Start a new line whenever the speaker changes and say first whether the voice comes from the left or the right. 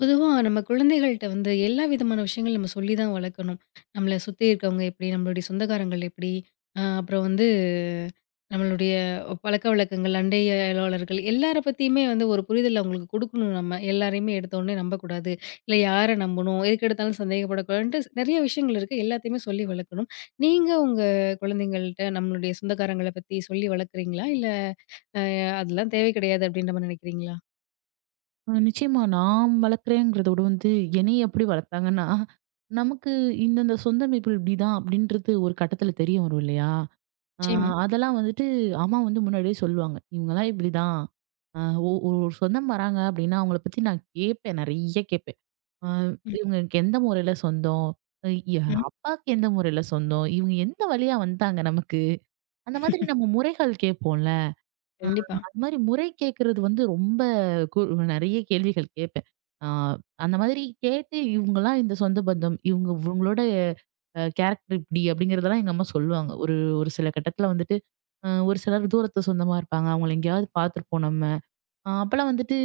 left: பொதுவா நம்ம குழந்தைகள்ட்ட வந்து எல்லா விதமான விஷயங்கள் நம்ம சொல்லி தான் வளர்க்கணும். நம்மள சுத்தி இருக்கவங்க எப்படி? நம்மளுடைய சொந்தக்காரங்கள் எப்படி? அப்புறம் வந்து நம்மளுடைய பழக்கவழக்கங்கள், அண்டை அயலாளர்கள் எல்லார பத்தியுமே வந்து ஒரு புரிதல் அவங்களுக்கு குடுக்கணும் நம்ம. எல்லாரையுமே எடுத்தோனே நம்பக்கூடாது. இல்ல யார நம்பணும்? எதுக்கெடுத்தாலும் சந்தேகப்படக்கூடாதுன்ட்டு நெறைய விஷயங்கள் இருக்கு. எல்லாத்தையுமே சொல்லி வளர்க்கணும். நீங்க உங்க குழந்தைங்கள்ட்ட நம்மளுடைய சொந்தக்காரங்கள பத்தி சொல்லி வளர்க்குறீங்களா? இல்ல அ அதெல்லாம் தேவை கிடையாது அப்படின்ற மாரி நினைக்கிறீங்களா?
right: நிச்சயமா. நான் வளர்க்குறேங்கிறத விட வந்து, என்னைய எப்படி வளர்த்தாங்கன்னா, நமக்கு இந்தந்த சொந்த அமைப்புகள் இப்படிதான் அப்படின்றது ஒரு கட்டத்துல தெரிய வரும் இல்லையா? அ
left: நிச்சயமா.
right: அதெல்லாம் வந்துட்டு அம்மா வந்து முன்னாடியே சொல்லுவாங்க. இவங்கலாம் இப்படிதான். அ ஒ ஒரு ஒரு சொந்தம் வராங்க அப்படின்னா, அவங்கள பத்தி நான் கேட்பேன். நெறைய கேட்பேன். அ
left: ம்,
right: இவங்களுக்கு எந்த முறையில சொந்தம்? அ ய
left: ம்.
right: அப்பாக்கு எந்த முறையில சொந்தம்? இவங்க எந்த வழியா வந்தாங்க நமக்கு? அந்த மாதிரி நம்ம முறைகள் கேட்போம்ல. ஆ
left: கண்டிப்பா.
right: அது மாரி முறை கேட்கறது வந்து ரொம்ப கு நெறைய கேள்விகள் கேட்பேன். ஆ அந்த மாதிரி கேட்டு இவங்கலாம் இந்த சொந்த பந்தம், இவங்க இவங்களோட கேரக்டர் இப்படி அப்படிங்கிறதெல்லாம் எங்க அம்மா சொல்லுவாங்க. ஒரு ஒரு சில கட்டத்துல வந்துட்டு, ஒரு சிலர் தூரத்து சொந்தமா இருப்பாங்க. அவங்கள எங்கேயாவது பார்த்துருப்போம் நம்ம. அப்பலாம் வந்துட்டு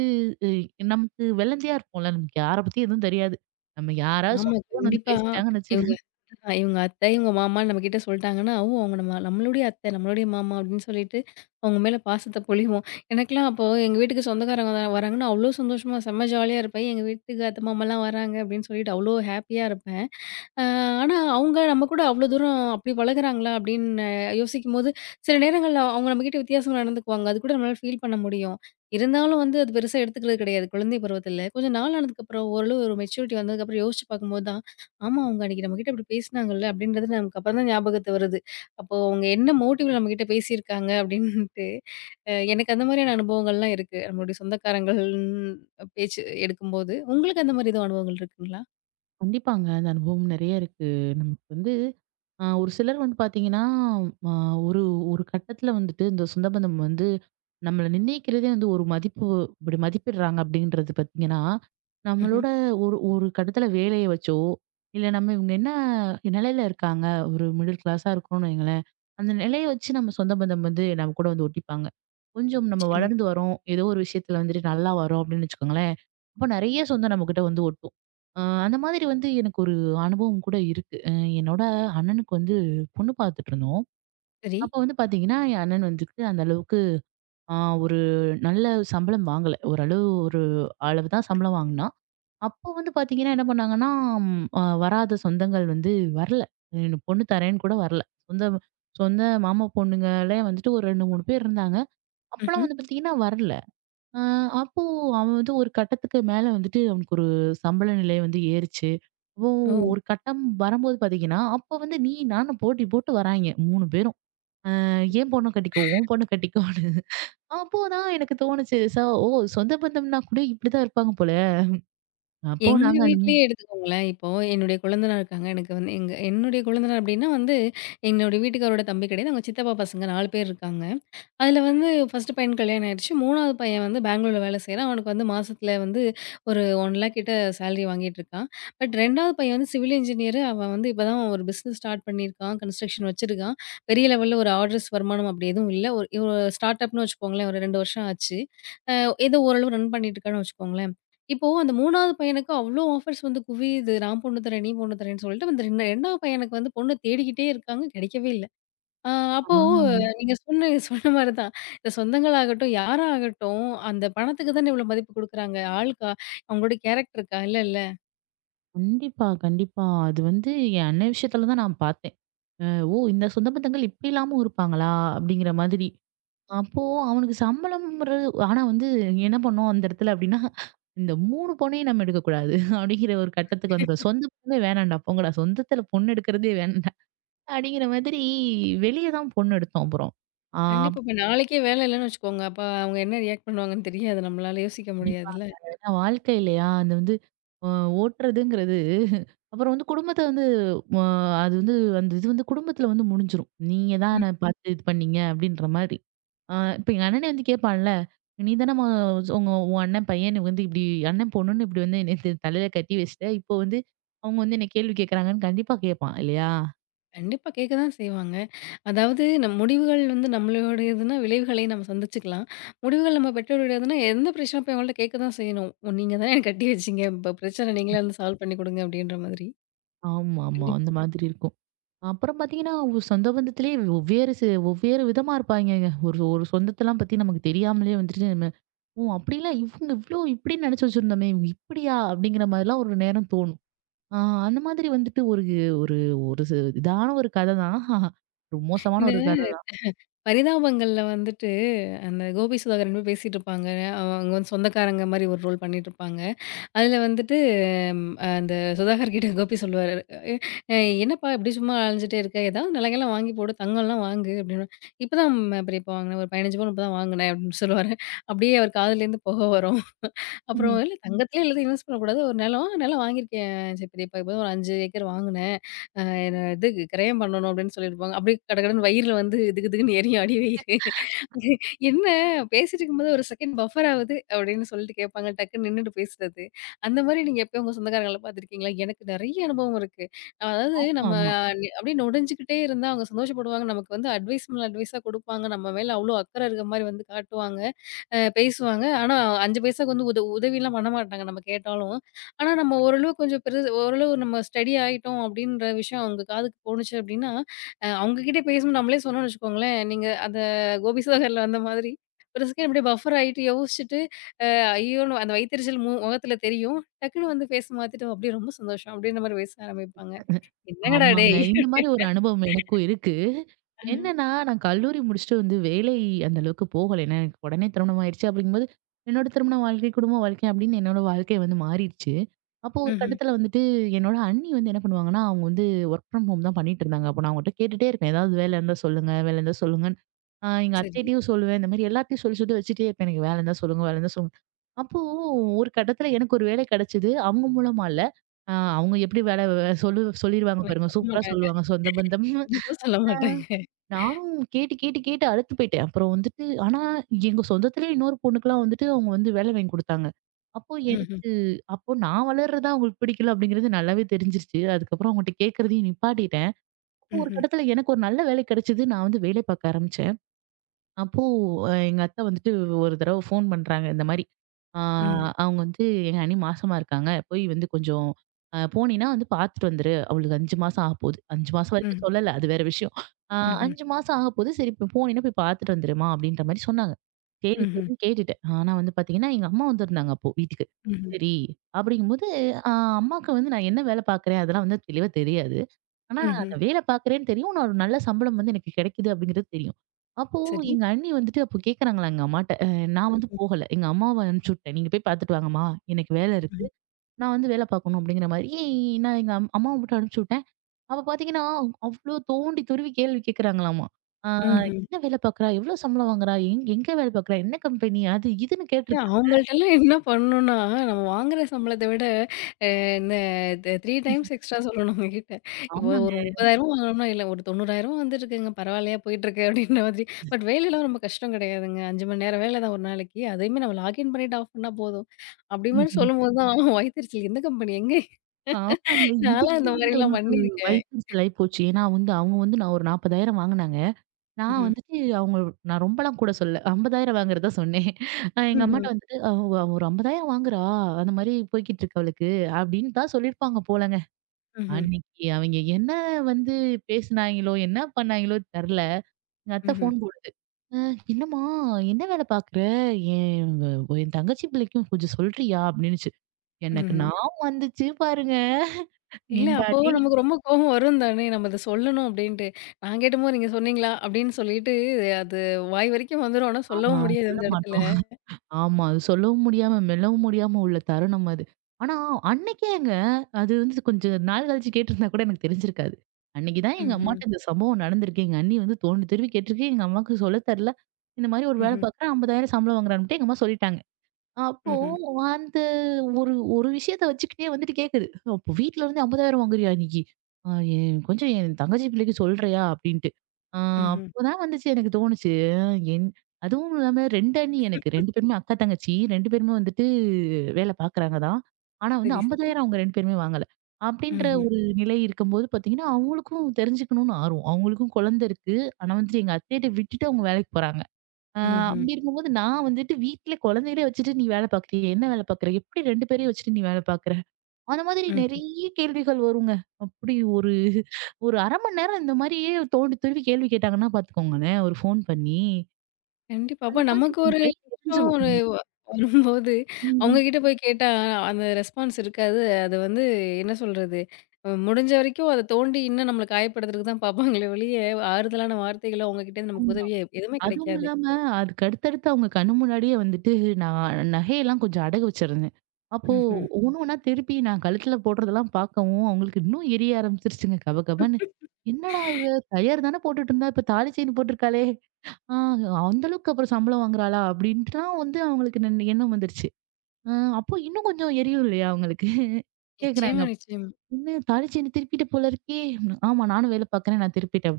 right: இ நமக்கு வெள்ளந்தியா இருப்போம்ல, நமக்கு யார பத்தி எதுவும் தெரியாது. நம்ம யாராவது
left: ஆமா.
right: சொந்தம்ன்னு வந்து
left: கண்டிப்பா.
right: பேசிட்டாங்கன்னு வச்சு
left: இவங்க இவங்க அத்தை, இவங்க மாமான்னு நம்மகிட்ட சொல்ட்டாங்கன்னா, "ஓ! அவங்க நம்ம நம்மளுடைய அத்தை, நம்மளுடைய மாமா" அப்படின்னு சொல்லிட்டு அவங்க மேல பாசத்த பொழிவோம். எனக்கெல்லாம் அப்போ எங்க வீட்டுக்கு சொந்தக்காரங்க வராங்கன்னா, அவ்ளோ சந்தோஷமா செம்ம ஜாலியா இருப்பேன். எங்க வீட்டுக்கு அத்தை, மாமாலாம் வராங்க அப்படின்னு சொல்லிட்டு அவ்ளோ ஹாப்பியா இருப்பேன். அ ஆனா, அவங்க நம்ம கூட அவ்ளோ தூரம் அப்படி பழகுறாங்களா? அப்படின்னு யோசிக்கும்போது, சில நேரங்கள்ல அவங்க நம்மகிட்ட வித்தியாசமா நடந்துக்குவாங்க. அது கூட நம்மளால ஃபீல் பண்ண முடியும். இருந்தாலும் வந்து அது பெருசா எடுத்துக்கிறது கிடையாது குழந்தை பருவத்தில. கொஞ்சம் நாள் ஆனதுக்கப்புறம் ஓரளவு ஒரு மெச்சூரிட்டி வந்ததுக்கப்புறம் யோசிச்சு பார்க்கும்போது தான், ஆமா அவங்க அன்னைக்கு நம்மகிட்ட இப்படி பேசினாங்கல்ல அப்படின்றது நமக்கு அப்புறம் தான் ஞாபகத்து வருது. அப்போ அவங்க என்ன மோட்டிவ்ல நம்மகிட்ட பேசியிருக்காங்க அப்படின்ட்டு, அ எனக்கு அந்த மாதிரியான அனுபவங்கள்லாம் இருக்கு. நம்மளுடைய சொந்தக்காரங்கள் பேச்சு எடுக்கும்போது. உங்களுக்கு அந்த மாதிரி எதுவும் அனுபவங்கள் இருக்குங்களா?
right: கண்டிப்பாங்க. அந்த அனுபவம் நெறைய இருக்கு. நமக்கு வந்து ஒரு சிலர் வந்து பார்த்தீங்கன்னா, அ ஒரு ஒரு கட்டத்தில வந்துட்டு இந்த சொந்த பந்தம் வந்து நம்மள நிர்ணயிக்கிறதே வந்து ஒரு மதிப்பு இப்படி மதிப்பிடுறாங்க அப்படின்றது பார்த்தீங்கன்னா,
left: ம்ஹ்ம்.
right: நம்மளோட ஒரு ஒரு கட்டத்தில வேலைய வச்சோ, இல்ல நம்ம இவங்க என்ன நிலையில இருக்காங்க, ஒரு மிடில் கிளாஸா இருக்கோம்னு வைங்களேன். அந்த நிலைய வச்சு நம்ம சொந்த பந்தம் வந்து நம்ம கூட வந்து ஒட்டிப்பாங்க. கொஞ்சம் நம்ம
left: நிச்சயமா.
right: வளர்ந்து வரோம், ஏதோ ஒரு விஷயத்தில வந்துட்டு நல்லா வரோம் அப்படின்னு வச்சுக்கோங்களேன். அப்ப நெறைய சொந்தம் நம்மகிட்ட வந்து ஒட்டும். அந்த மாதிரி வந்து எனக்கு ஒரு அனுபவம் கூட இருக்கு. என்னோட அண்ணனுக்கு வந்து பொண்ணு பார்த்துட்டு இருந்தோம்.
left: சரி.
right: அப்ப வந்து பார்த்தீங்கன்னா, என் அண்ணன் வந்துட்டு அந்த அளவுக்கு அ ஒரு நல்ல சம்பளம் வாங்கல. ஓரளவு ஒரு அளவு தான் சம்பளம் வாங்குனான். அப்போ வந்து பார்த்தீங்கன்னா, என்ன பண்ணாங்கன்னா, ம் அ வராத சொந்தங்கள் வந்து வரல. என் பொண்ணு தரேன்னு கூட வரல. சொந்த சொந்த மாமா பொண்ணுங்களே வந்துட்டு ஒரு 2, 3 பேர் இருந்தாங்க. அப்பலாம்
left: ம்ஹ்ம்.
right: வந்து பார்த்தீங்கன்னா வரல. அ அப்போ அவன் வந்து ஒரு கட்டத்துக்கு மேல வந்துட்டு அவனுக்கு ஒரு சம்பள நிலை வந்து ஏறுச்சு. அப்போ
left: ஓ!
right: ஒரு கட்டம் வரும்போது பார்த்தீங்கன்னா, அப்ப வந்து நீ நானும் போட்டி போட்டு வராய்ங்க 3 பேரும். அ "என் பொண்ண கட்டிக்கோ, உன் பொண்ண கட்டிக்கோன்னு." அப்போ தான் எனக்கு தோணுச்சு, "சோ ஓ! சொந்த பந்தம்னா கூட இப்படிதான் இருப்பாங்க போல." அப்போ
left: எங்க
right: நாங்க அந்த மு
left: வீட்லயே எடுத்துக்கோங்களேன். இப்போ என்னுடைய கொழுந்தனார் இருக்காங்க. எனக்கு வந்து எங்க என்னுடைய கொழுந்தனார் அப்டின்னா வந்து, என்னோட வீட்டுக்காரோட தம்பி கிடையாது. அவங்க சித்தப்பா பசங்க 4 பேர் இருக்காங்க. அதில வந்து ஃபர்ஸ்ட்டு பையன் கல்யாணம் ஆயிடுச்சு. 3வது பையன் வந்து பெங்களூர்ல வேலை செய்றான். அவனுக்கு வந்து மாசத்துல வந்து ஒரு 1,00,000 கிட்ட சேலரி வாங்கிட்டு இருக்கான். பட் 2வது பையன் வந்து சிவில் இன்ஜினியர். அவன் வந்து இப்ப தான் ஒரு பிசினஸ் ஸ்டார்ட் பண்ணியிருக்கான். கன்ஸ்ட்ரக்ஷன் வச்சிருக்கான். பெரிய லெவல்ல ஒரு ஆர்டர்ஸ் வருமானம் அப்படி எதுவும் இல்ல. ஒரு ஒரு ஸ்டார்ட் அப்ன்னு வச்சுக்கோங்களேன். ஒரு 2 வருஷம் ஆச்சு. அ ஏதோ ஓரளவு ரன் பண்ணிட்டு இருக்கான்னு வச்சுக்கோங்களேன். இப்போ அந்த 3வது பையனுக்கு அவ்ளோ ஆஃபர்ஸ் வந்து குவியுது. நான் பொண்ணு தரேன், நீ பொண்ணு தரேன்னு சொல்லிட்டு அந்த 2வது பையனுக்கு வந்து பொண்ணு தேடிக்கிட்டே இருக்காங்க. கிடைக்கவே இல்ல. ஆ அப்போ ம்.
right: ஆ
left: நீங்க சொன்ன சொன்ன மாரி தான். இந்த சொந்தங்களாகட்டும், யாராகட்டும் அந்த பணத்துக்கு தானே இவ்வளோ மதிப்பு குடுக்குறாங்க. ஆளுக்கா அவங்களோட கேரக்டருக்கா? இல்லல்ல.
right: கண்டிப்பா, கண்டிப்பா. அது வந்து என் அண்ணன் விஷயத்துல தான் நான் பார்த்தேன். அ "ஓ! இந்த சொந்த பந்தங்கள் இப்படி இல்லாம இருப்பாங்களா?" அப்படிங்கிற மாதிரி. அப்போ அவனுக்கு சம்பளம்ன்றது ஆனா வந்து என்ன பண்ணோம் அந்த இடத்துல அப்டின்னா, இந்த 3 பொண்ணையும் நம்ம எடுக்கக்கூடாது அப்டிங்கிற ஒரு கட்டத்துக்கு வந்துட்டோம். சொந்த பொண்ணே வேணாம்டா போங்கடா. சொந்தத்துல பொண்ணு எடுக்கிறதே வேண்டாம். அப்டிங்கிற மாதிரி வெளிய தான் பொண்ணு எடுத்தோம் அப்புறம். ஆ
left: கண்டிப்பா இப்ப நாளைக்கே வேலை இல்லன்னு வச்சுக்கோங்க. அப்ப அவங்க என்ன ரியாக்ட் பண்ணுவாங்கன்னு தெரியாது. நம்மளால யோசிக்க முடியாதுல்ல.
right: ஏன்னா வாழ்க்கை இல்லையா? அந்த வந்து அ ஓட்டுறதுங்கிறது அப்புறம் வந்து குடும்பத்த வந்து அ அது வந்து அந்த இது வந்து குடும்பத்துல வந்து முடிஞ்சிரும். நீங்க தான்
left: ம்.
right: என்ன பார்த்து இது பண்ணீங்க அப்படின்ற மாரி. அ இப்ப எங்க அண்ணனே வந்து கேட்பான்ல, "நீ தானம்மா உன் அண்ணன் பையன் வந்து இப்படி அண்ணன் பொண்ணுன்னு இப்படி வந்து என்னைய தலையில கட்டி வச்சுட்ட. இப்போ வந்து அவங்க வந்து என்ன கேள்வி கேட்கறாங்கன்னு" கண்டிப்பா கேட்பான் இல்லையா?
left: கண்டிப்பா கேட்க தான் செய்வாங்க. அதாவது நம் முடிவுகள் வந்து நம்மளுடையதுன்னா விளைவுகளையும் நம்ம சந்திச்சுக்கலாம். முடிவுகள் நம்ம பெற்றோருடையதுன்னா எந்த பிரச்சனை போய் அவங்கள்ட்ட கேட்க தான் செய்யணும். "நீங்க தானே என்ன கட்டி வச்சீங்க. இப்ப பிரச்சனை நீங்களே வந்து சால்வ் பண்ணி குடுங்க" அப்படின்ற மாதிரி.
right: ஆமாமா.
left: கண்டிப்பா.
right: அந்த மாதிரி இருக்கும். அப்புறம் பார்த்தீங்கன்னா, ஒரு சொந்த பந்தத்திலேயே வெவ்வேறு வெவ்வேறு விதமா இருப்பாய்ங்கங்க. ஒரு ஒரு சொந்தத்தலாம் பத்தி நமக்கு தெரியாமலே வந்துட்டு ஓ! அப்படிலாம் இவங்க இவ்ளோ இப்படின்னு நினைச்சு வச்சிருந்தோமே! இவங்க இப்படியா? அப்படிங்கிற மாரிலாம் ஒரு நேரம் தோணும். ஆ அந்த மாதிரி வந்துட்டு ஒரு ஒரு ஒரு ச இதான ஒரு கத தான். ஒரு மோசமான
left: இந்த
right: ஒரு கத தான்.
left: பரிதாபங்கள்ல வந்துட்டு, அந்த கோபி சுதாகர் 2 பேரும் பேசிட்டு இருப்பாங்க. அவங்க வந்து சொந்தக்காரங்க மாரி ஒரு ரோல் பண்ணிட்டு இருப்பாங்க. அதுல வந்துட்டு ம் அந்த சுதாகர் கிட்ட கோபி சொல்லுவாரு, "அ "என்னப்பா இப்படி சும்மா அலைஞ்சுட்டே இருக்க? ஏதாவது நிலங்கள்லாம் வாங்கி போடு, தங்கம்லாம் வாங்கு" அப்படின்னுவாரு. "இப்பதான் பெரியப்பா வாங்கினேன். ஒரு 15 பவுன் இப்பதான் வாங்கினேன்" அப்படின்னு சொல்லுவாரு. அப்படியே அவர் காதுலேருந்து புகை வரும். அப்புறம் இல்ல ம். தங்கத்திலே எல்லாத்தையும் இன்வெஸ்ட் பண்ணக்கூடாது. ஒரு நிலம் நிலம் வாங்கியிருக்கேன் சே பெரியப்பா. இப்போதான் ஒரு 5 ஏக்கர் வாங்குனேன். அ என்ன இது கிரயம் பண்ணணும் அப்படின்னு சொல்லியிருப்பாங்க. அப்படியே கடகடன்னு வயிறுல வந்து திகு திகுன்னு எரியும் அடி வயிறு. என்ன பேசிட்டு இருக்கும்போது ஒரு செகண்ட் பஃபர் ஆகுது அப்படின்னு சொல்லிட்டு கேட்பாங்க. டக்குன்னு நின்னுட்டு பேசுறது. அந்த மாரி நீங்க எப்பயும் உங்க சொந்தக்காரங்கள பார்த்துருக்கீங்களா? எனக்கு நெறைய அனுபவம் இருக்கு. அதாவது நம்ம
right: ஆமா.
left: அப்படியே நொடிஞ்சுகிட்டே இருந்தா அவங்க சந்தோஷப்படுவாங்க. நமக்கு வந்து அட்வைஸ் மேல அட்வைஸா குடுப்பாங்க. நம்ம மேல அவ்வளோ அக்கறை இருக்க மாரி வந்து காட்டுவாங்க. அ பேசுவாங்க. ஆனா 5 பைசாக்கு வந்து உதவிலாம் பண்ணமாட்டாங்க நம்ம கேட்டாலும். ஆனா நம்ம ஓரளவு கொஞ்சம் பெரு ஓரளவு நம்ம ஸ்டடி ஆயிட்டோம் அப்டின்ற விஷயம் அவங்க காதுக்கு போணுச்சு அப்டின்னா, அ அவங்க கிட்ட பேசணும்னு நம்மளே சொன்னோம்னு வச்சுக்கோங்களேன், நீங்க அந்த கோபி சாகர்ல வந்த மாதிரி ஒரு செகண்ட் அப்டியே பஃபர் ஆயிட்டு யோசிச்சுட்டு, அ ஐயோன்னு அந்த வயித்தெரிச்சல் முகத்துல தெரியும். டக்குனு வந்து ஃபேஸ் மாத்திட்டு அப்டியே ரொம்ப சந்தோஷம் அப்டின்ற மாரி பேச ஆரம்பிப்பாங்க. என்னங்கடா
right: ஆமாங்க.
left: டேய்!
right: இந்த மாரி ஒரு அனுபவம் எனக்கும் இருக்கு. என்னன்னா, நான் கல்லூரி முடிச்சுட்டு வந்து வேலை அந்த அளவுக்கு போகல. ஏன்னா, எனக்கு உடனே திருமணம் ஆயிருச்சு. அப்படிங்கும்போது, என்னோட திருமண வாழ்க்கை, குடும்ப வாழ்க்கை அப்படின்னு என்னோட வாழ்க்கை வந்து மாறிடுச்சு. அப்போ ஒரு
left: ம்ஹ்ம்.
right: கட்டத்துல வந்துட்டு என்னோட அண்ணி வந்து என்ன பண்ணுவாங்கன்னா, அவங்க வந்து ஒர்க் ஃப்ரம் ஹோம் தான் பண்ணிட்டு இருந்தாங்க. அப்போ நான் அவங்ககிட்ட கேட்டுட்டே இருப்பேன். ஏதாவது வேலை இருந்தா சொல்லுங்க, வேலை இருந்தா சொல்லுங்கன்னு. எங்க
left: சரி.
right: அத்தைட்டயும் சொல்லுவேன். இந்த மாரி எல்லார்ட்டயும் சொல்லி சொல்லி வச்சுட்டே இருப்பேன். எனக்கு வேலை இருந்தா சொல்லுங்க, வேலை இருந்தா சொல்லுங்க. அப்போ ஒரு கட்டத்துல எனக்கு ஒரு வேலை கிடைச்சது. அவங்க மூலமா இல்ல. ஆ அவங்க எப்படி வேலை வ சொல்லு சொல்லிருவாங்க
left: அவன்
right: பாருங்க.
left: சொல்ல
right: சூப்பரா
left: மாட்டாங்க.
right: சொல்லுவாங்க சொந்த பந்தம்.
left: கண்டிப்பா சொல்ல மாட்டாங்க.
right: நானும் கேட்டு, கேட்டு, கேட்டு அலுத்து போயிட்டேன். அப்புறம் வந்துட்டு ஆனா எங்க சொந்தத்திலேயே இன்னொரு பொண்ணுக்குலாம் வந்துட்டு அவங்க வந்து வேலை வாங்கி குடுத்தாங்க. அப்போ
left: ம்ஹ்ம்.
right: எனக்கு அப்போ நான் வளர்றது தான் அவங்களுக்கு பிடிக்கல அப்படிங்கிறது நல்லாவே தெரிஞ்சிருச்சு. அதுக்கப்புறம் அவங்கள்ட்ட கேட்கறதையும் நிப்பாட்டிட்டேன். அப்போ ஒரு
left: ம்ஹ்ம்.
right: கட்டத்தில எனக்கு ஒரு நல்ல வேலை கிடைச்சது. நான் வந்து வேலை பார்க்க ஆரம்பிச்சேன். அப்போ எங்க அத்தை வந்துட்டு ஒரு தடவ ஃபோன் பண்றாங்க இந்த மாரி. ஆ
left: ம்.
right: அவங்க வந்து எங்க அண்ணி மாசமா இருக்காங்க. போய் வந்து கொஞ்சம் போனீன்னா வந்து பார்த்துட்டு வந்துரு. அவளுக்கு 5 மாசம் ஆகப்போகுது. 5 மாசம் வரைக்கும்
left: ம்.
right: சொல்லல. அது வேற விஷயம். ஆ
left: ம்ஹ்ம்.
right: 5 மாசம் ஆகப்போகுது. சரி இப்ப போனீன்னா போய் பார்த்துட்டு வந்துருமா அப்படின்ற மாரி சொன்னாங்க. சரி
left: ம்ஹ்ம்.
right: சரின்னு கேட்டுட்டேன். ஆனா வந்து பார்த்தீங்கன்னா, எங்க அம்மா வந்திருந்தாங்க அப்போ வீட்டுக்கு.
left: ம்ஹ்ம்.
right: சரி அப்படிங்கும்போது, அ அம்மாக்கு வந்து நான் என்ன வேலை பார்க்குறேன் அதெல்லாம் வந்து தெளிவா தெரியாது. ஆனா
left: ம்ஹ்ம்.
right: நான் வேலை பார்க்குறேன்னு தெரியும். நான் ஒரு நல்ல சம்பளம் வந்து எனக்கு கிடைக்குது அப்படிங்கிறது தெரியும். அப்போ
left: சரி.
right: எங்க அண்ணி வந்துட்டு அப்போ கேட்குறாங்களா எங்க அம்மாட்ட. நான் வந்து
left: ம்ஹ்ம்.
right: போகல. எங்க அம்மாவ அனுப்பிச்சு விட்டேன். "நீங்க போய் பார்த்துட்டு வாங்கம்மா. எனக்கு வேலை இருக்கு.
left: ம்.
right: நான் வந்து வேலை பார்க்கணும்." அப்படிங்கிற மாரி நான் எங்க அம்மாவ மட்டும் அனுப்பிச்சு விட்டேன். அப்ப பார்த்தீங்கன்னா, அவ்ளோ தோண்டி துருவி கேள்வி கேட்குறாங்களாமா. ஆ
left: ம்ஹ்ம்.
right: "என்ன வேலை பார்க்குறா? எவ்ளோ சம்பளம் வாங்குறா? எங்க வேலை பார்க்குறா? என்ன கம்பெனி? அது இதுன்னு"
left: இல்ல
right: கேட்டிருக்காங்க.
left: அவங்கள்ட்டலாம் என்ன பண்ணணும்னா, நம்ம வாங்குற சம்பளத்த விட அ இந்த 3 டைம்ஸ் எக்ஸ்ட்ரா சொல்லணும் அவங்ககிட்ட. இப்போ
right: ஆமாங்க.
left: ஒரு 30,000 வாங்குறோம்னா, இல்ல ஒரு 90,000 வந்துட்டுருக்குங்க பரவாயில்லையா போயிட்டுருக்கு அப்படின்ற மாதிரி. பட் வேலைலாம் ரொம்ப கஷ்டம் கிடையாதுங்க. 5 மணி நேரம் வேலை தான் ஒரு நாளைக்கு. அதையுமே நம்ம லாகின் பண்ணிட்டு ஆஃப் பண்ணா போதும். அப்படி மாரி சொல்லும்போது தான் வயித்தெரிச்சல் எந்த கம்பெனி எங்க?
right: ஆமாங்க.
left: நான்லாம்
right: இதுக்கே
left: இந்த
right: வந்து
left: மாதிரிலாம்
right: அவங்களுக்கு
left: பண்ணியிருக்கேன்.
right: வயித்தெரிச்சல் ஆயி போச்சு. ஏன்னா வந்து அவங்க வந்து நான் ஒரு 40,000 வாங்குனாங்க. நான்
left: ம்ஹ்ம்.
right: வந்துட்டு அவங்க நான் ரொம்பலாம் கூட சொல்லல. 50,000 வாங்குறத சொன்னேன். எங்க
left: ம்ஹ்ம்.
right: அம்மாட்ட வந்துட்டு "அவ ஒரு 50,000 வாங்குறா. அந்த மாரி போய்க்கிட்டு இருக்கு அவளுக்கு" அப்படின்னு தான் சொல்லியிருப்பாங்க போலங்க.
left: ம்ஹ்ம்.
right: அன்னைக்கு அவங்க என்ன வந்து பேசுனாய்ங்களோ, என்ன பண்ணாய்ங்களோ தெர்ல. எங்க அத்தை
left: ம்ஹ்ம்.
right: ஃபோன் போடுது. "அ என்னம்மா என்ன வேலை பாக்குற? என் என் தங்கச்சி பிள்ளைக்கும் கொஞ்சம் சொல்றியா?" அப்படின்னுச்சு. எனக்கு
left: ம்ஹ்ம்.
right: நான் வந்துச்சு பாருங்க.
left: இல்ல,
right: "ஏன்டா
left: அப்போ
right: டேய்"
left: நமக்கு ரொம்ப கோவம் வரும் தானே! நம்ம இத சொல்லணும் அப்டின்ட்டு. நான் கேட்டபோது நீங்க சொன்னீங்களா? அப்டின்னு சொல்லிட்டு அது வாய் வரைக்கும் வந்துரும். ஆனா
right: ஆமா
left: சொல்லவும் முடியாது
right: சொல்ல
left: அந்த இடத்துல.
right: மாட்டோம். ஆமா. அது சொல்லவும் முடியாம, மெல்லவும் முடியாம உள்ள தருணம் அது. ஆனா, அன்னைக்கேங்க அது வந்து கொஞ்சம் நாள் கழிச்சு கேட்டிருந்தா கூட எனக்கு தெரிஞ்சிருக்காது. அன்னைக்கு தான் எங்க
left: ம்ஹ்ம்.
right: அம்மாட்ட இந்த சம்பவம் நடந்திருக்கு. எங்க அண்ணி வந்து தோண்டி துருவி கேட்டிருக்கு. எங்க அம்மாவுக்கு சொல்ல தெரில. இந்த மாரி ஒரு வேலை
left: ம்ஹ்ம்.
right: பார்க்குறேன். 50,000 சம்பளம் வாங்குறான்ட்டு எங்க அம்மா சொல்லிட்டாங்க. அப்போ
left: ம்ஹ்ம்.
right: அந்த ஒரு ஒரு விஷயத்த வச்சுக்கிட்டே வந்துட்டு கேக்குது. அப்போ வீட்ல இருந்து 50,000 வாங்குறியா இன்னைக்கு? அ என் கொஞ்சம் என் தங்கச்சி பிள்ளைக்கு சொல்றியா? அப்படின்ட்டு. ஆ
left: ம்ஹ்ம்.
right: அப்பதான் வந்துச்சு எனக்கு தோணுச்சு. என் அதுவும் இல்லாம 2 அண்ணி எனக்கு. 2 பேருமே அக்கா, தங்கச்சி 2 பேருமே வந்துட்டு வேலை பாக்குறாங்க தான். ஆனா வந்து
left: சரி, சரி.
right: 50,000 அவங்க 2 பேருமே வாங்கல. அப்படின்ற
left: ம்ஹ்ம்.
right: ஒரு நிலை இருக்கும்போது பாத்தீங்கன்னா, அவங்களுக்கும் தெரிஞ்சுக்கணும்னு ஆர்வம். அவங்களுக்கும் குழந்தை இருக்கு. ஆனா வந்துட்டு எங்க அத்தைட்ட விட்டுட்டு அவங்க வேலைக்கு போறாங்க. ஆ
left: ம்ஹ்ம்.
right: அப்படி இருக்கும்போது நான் வந்துட்டு வீட்ல குழந்தைகளே வச்சுட்டு நீ வேலை பார்க்குறியா? என்ன வேலை பார்க்குற? எப்படி 2 பேரையும் வச்சுட்டு நீ வேலை பார்க்குற? அந்த மாதிரி
left: ம்.
right: நெறைய கேள்விகள் வருங்க. அப்படி ஒரு ஒரு 1/2 மணி நேரம் இந்த மாதிரியே தோண்டி துருவி கேள்வி கேட்டாங்கன்னா பார்த்துக்கோங்களேன், ஒரு ஃபோன் பண்ணி.
left: கண்டிப்பா.
right: அந்த
left: அப்ப நமக்கு
right: மாதிரி
left: ஒரு
right: பைக்
left: கஷ்டம்
right: எரிஞ்சிரும்.
left: ஒரு வரும்போது, அவங்க
right: ம்.
left: கிட்ட போய் கேட்டா அந்த ரெஸ்பான்ஸ் இருக்காது. அது வந்து என்ன சொல்றது? அ முடிஞ்ச வரைக்கும் அத தோண்டி இன்னும் நம்மள காயப்படுத்துறதுக்கு தான் பார்ப்பாங்களே ஒழிய, ஆறுதலான வார்த்தைகளோ, அவங்க கிட்டேருந்து நமக்கு உதவியே எதுவுமே
right: அதுவும்
left: கிடைக்காது.
right: இல்லாம அதுக்கு அடுத்தடுத்து அவங்க கண்ணு முன்னாடியே வந்துட்டு நான் நகையெல்லாம் கொஞ்சம் அடகு வச்சிருந்தேன். அப்போ
left: ம்ஹ்ம்.
right: ஒண்ணு ஒண்ணா திருப்பி நான் கழுத்துல போடுறதெல்லாம் பார்க்கவும், அவங்களுக்கு இன்னும் எரிய ஆரம்பிச்சிருச்சுங்க கபகபன்னு. என்னடா இவ! கயிறு தானே போட்டுட்டு இருந்தா, இப்ப தாலி செயின் போட்டிருக்காளே! ஆ அந்த அளவுக்கு அப்புறம் சம்பளம் வாங்குறாளா? அப்படின்ட்டுலாம் வந்து அவங்களுக்கு எண்ணம் வந்துருச்சு. அ அப்போ இன்னும் கொஞ்சம் எரியும் இல்லையா அவங்களுக்கு?
left: நிச்சயமா,
right: கேட்குறாங்க.
left: நிச்சயமா.
right: "என்ன தாலி செயின் திருப்பிட்ட போல இருக்கே!" ஆமா நானும் வேலை பார்க்குறேன். நான் திருப்பிட்டேன்.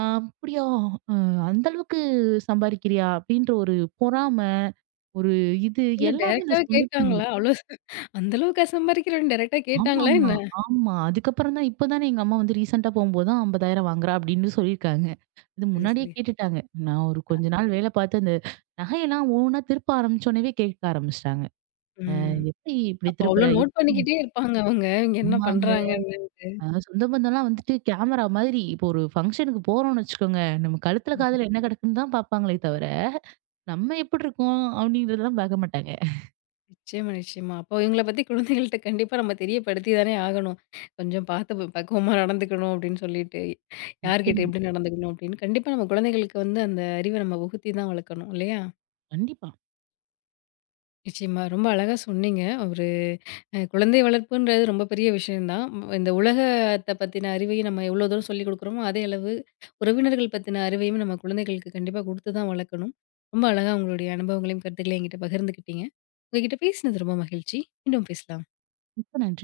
right: ஆ அப்படியா! அ அந்த அளவுக்கு சம்பாரிக்கிறியா? அப்படின்ற ஒரு பொறாம, ஒரு இது
left: இல்ல
right: எல்லாமே இந்த
left: டைரக்ட்டாவே
right: சொந்தத்துல
left: கேட்டாங்களா?
right: வந்துரும்.
left: அவ்ளோ அந்த அளவுக்கா சம்பாரிக்கிறேன்னு டைரக்ட்டா
right: ஆமாமா,
left: கேட்டாங்களா
right: ஆமா.
left: என்ன?
right: ஆமா அதுக்கப்புறம் தான் இப்ப தானே எங்க அம்மா வந்து ரீசென்ட்டா போம்போது தான் 50,000 வாங்குறா அப்படின்னு சொல்லியிருக்காங்க. இது
left: சரி,
right: முன்னாடியே
left: சரி.
right: கேட்டுட்டாங்க. நான் ஒரு கொஞ்ச நாள் வேலை பார்த்து அந்த நகையெல்லாம் ஒவ்வொன்னா திருப்ப ஆரம்பிச்சோனவே கேட்க ஆரம்பிச்சுட்டாங்க.
left: ம்.
right: "எப்படி இப்படி
left: அப்ப அவ்ளோ
right: திருப்புற?
left: நோட்
right: எப்படி உனக்கு?"
left: பண்ணிக்கிட்டே இருப்பாங்க அவங்க. இவங்க என்ன
right: ஆமாங்க.
left: பண்றாங்கன்னு.
right: சொந்த பந்தம்லாம் வந்துட்டு கேமரா மாதிரி இப்போ ஒரு ஃபங்ஷனுக்கு போறோம்னு வச்சுக்கோங்க, நம்ம கழுத்துல,
left: ம்ஹ்ம்.
right: காதுல என்ன கிடக்குன்னு தான் பார்ப்பாங்களே தவிர நம்ம எப்படி இருக்கோம் அப்படின்றதெல்லாம் பார்க்க மாட்டாங்க.
left: நிச்சயமா, நிச்சயமா. அப்போ இவங்கள பத்தி குழந்தைகள்ட்ட கண்டிப்பா நம்ம தெரியப்படுத்தி தானே ஆகணும். கொஞ்சம் பார்த்து பக்குவமா நடந்துக்கணும் அப்டின்னு சொல்லிட்டு, யார்கிட்ட
right: நிச்சயமா.
left: எப்டி நடந்துக்கணும் அப்டின்னு கண்டிப்பா நம்ம குழந்தைகளுக்கு வந்து அந்த அறிவ நம்ம புகுத்தி தான் வளர்க்கணும் இல்லையா?
right: கண்டிப்பா.
left: நிச்சயமா. ரொம்ப அழகா சொன்னீங்க. ஒரு அ குழந்தை வளர்ப்புன்றது ரொம்ப பெரிய விஷயம் தான். ம் இந்த உலகத்த பத்தின அறிவையும் நம்ம எவ்வளோ தூரம் சொல்லிக் குடுக்குறோமோ, அதே அளவு உறவினர்கள் பத்தின அறிவையும் நம்ம குழந்தைகளுக்கு கண்டிப்பா குடுத்து தான் வளர்க்கணும். ரொம்ப அழகா உங்களுடைய அனுபவங்களையும், கருத்துக்களையும் என்கிட்ட பகிர்ந்துக்கிட்டீங்க. உங்ககிட்ட பேசினது ரொம்ப மகிழ்ச்சி. மீண்டும் பேசலாம்.
right: மிக்க நன்றி.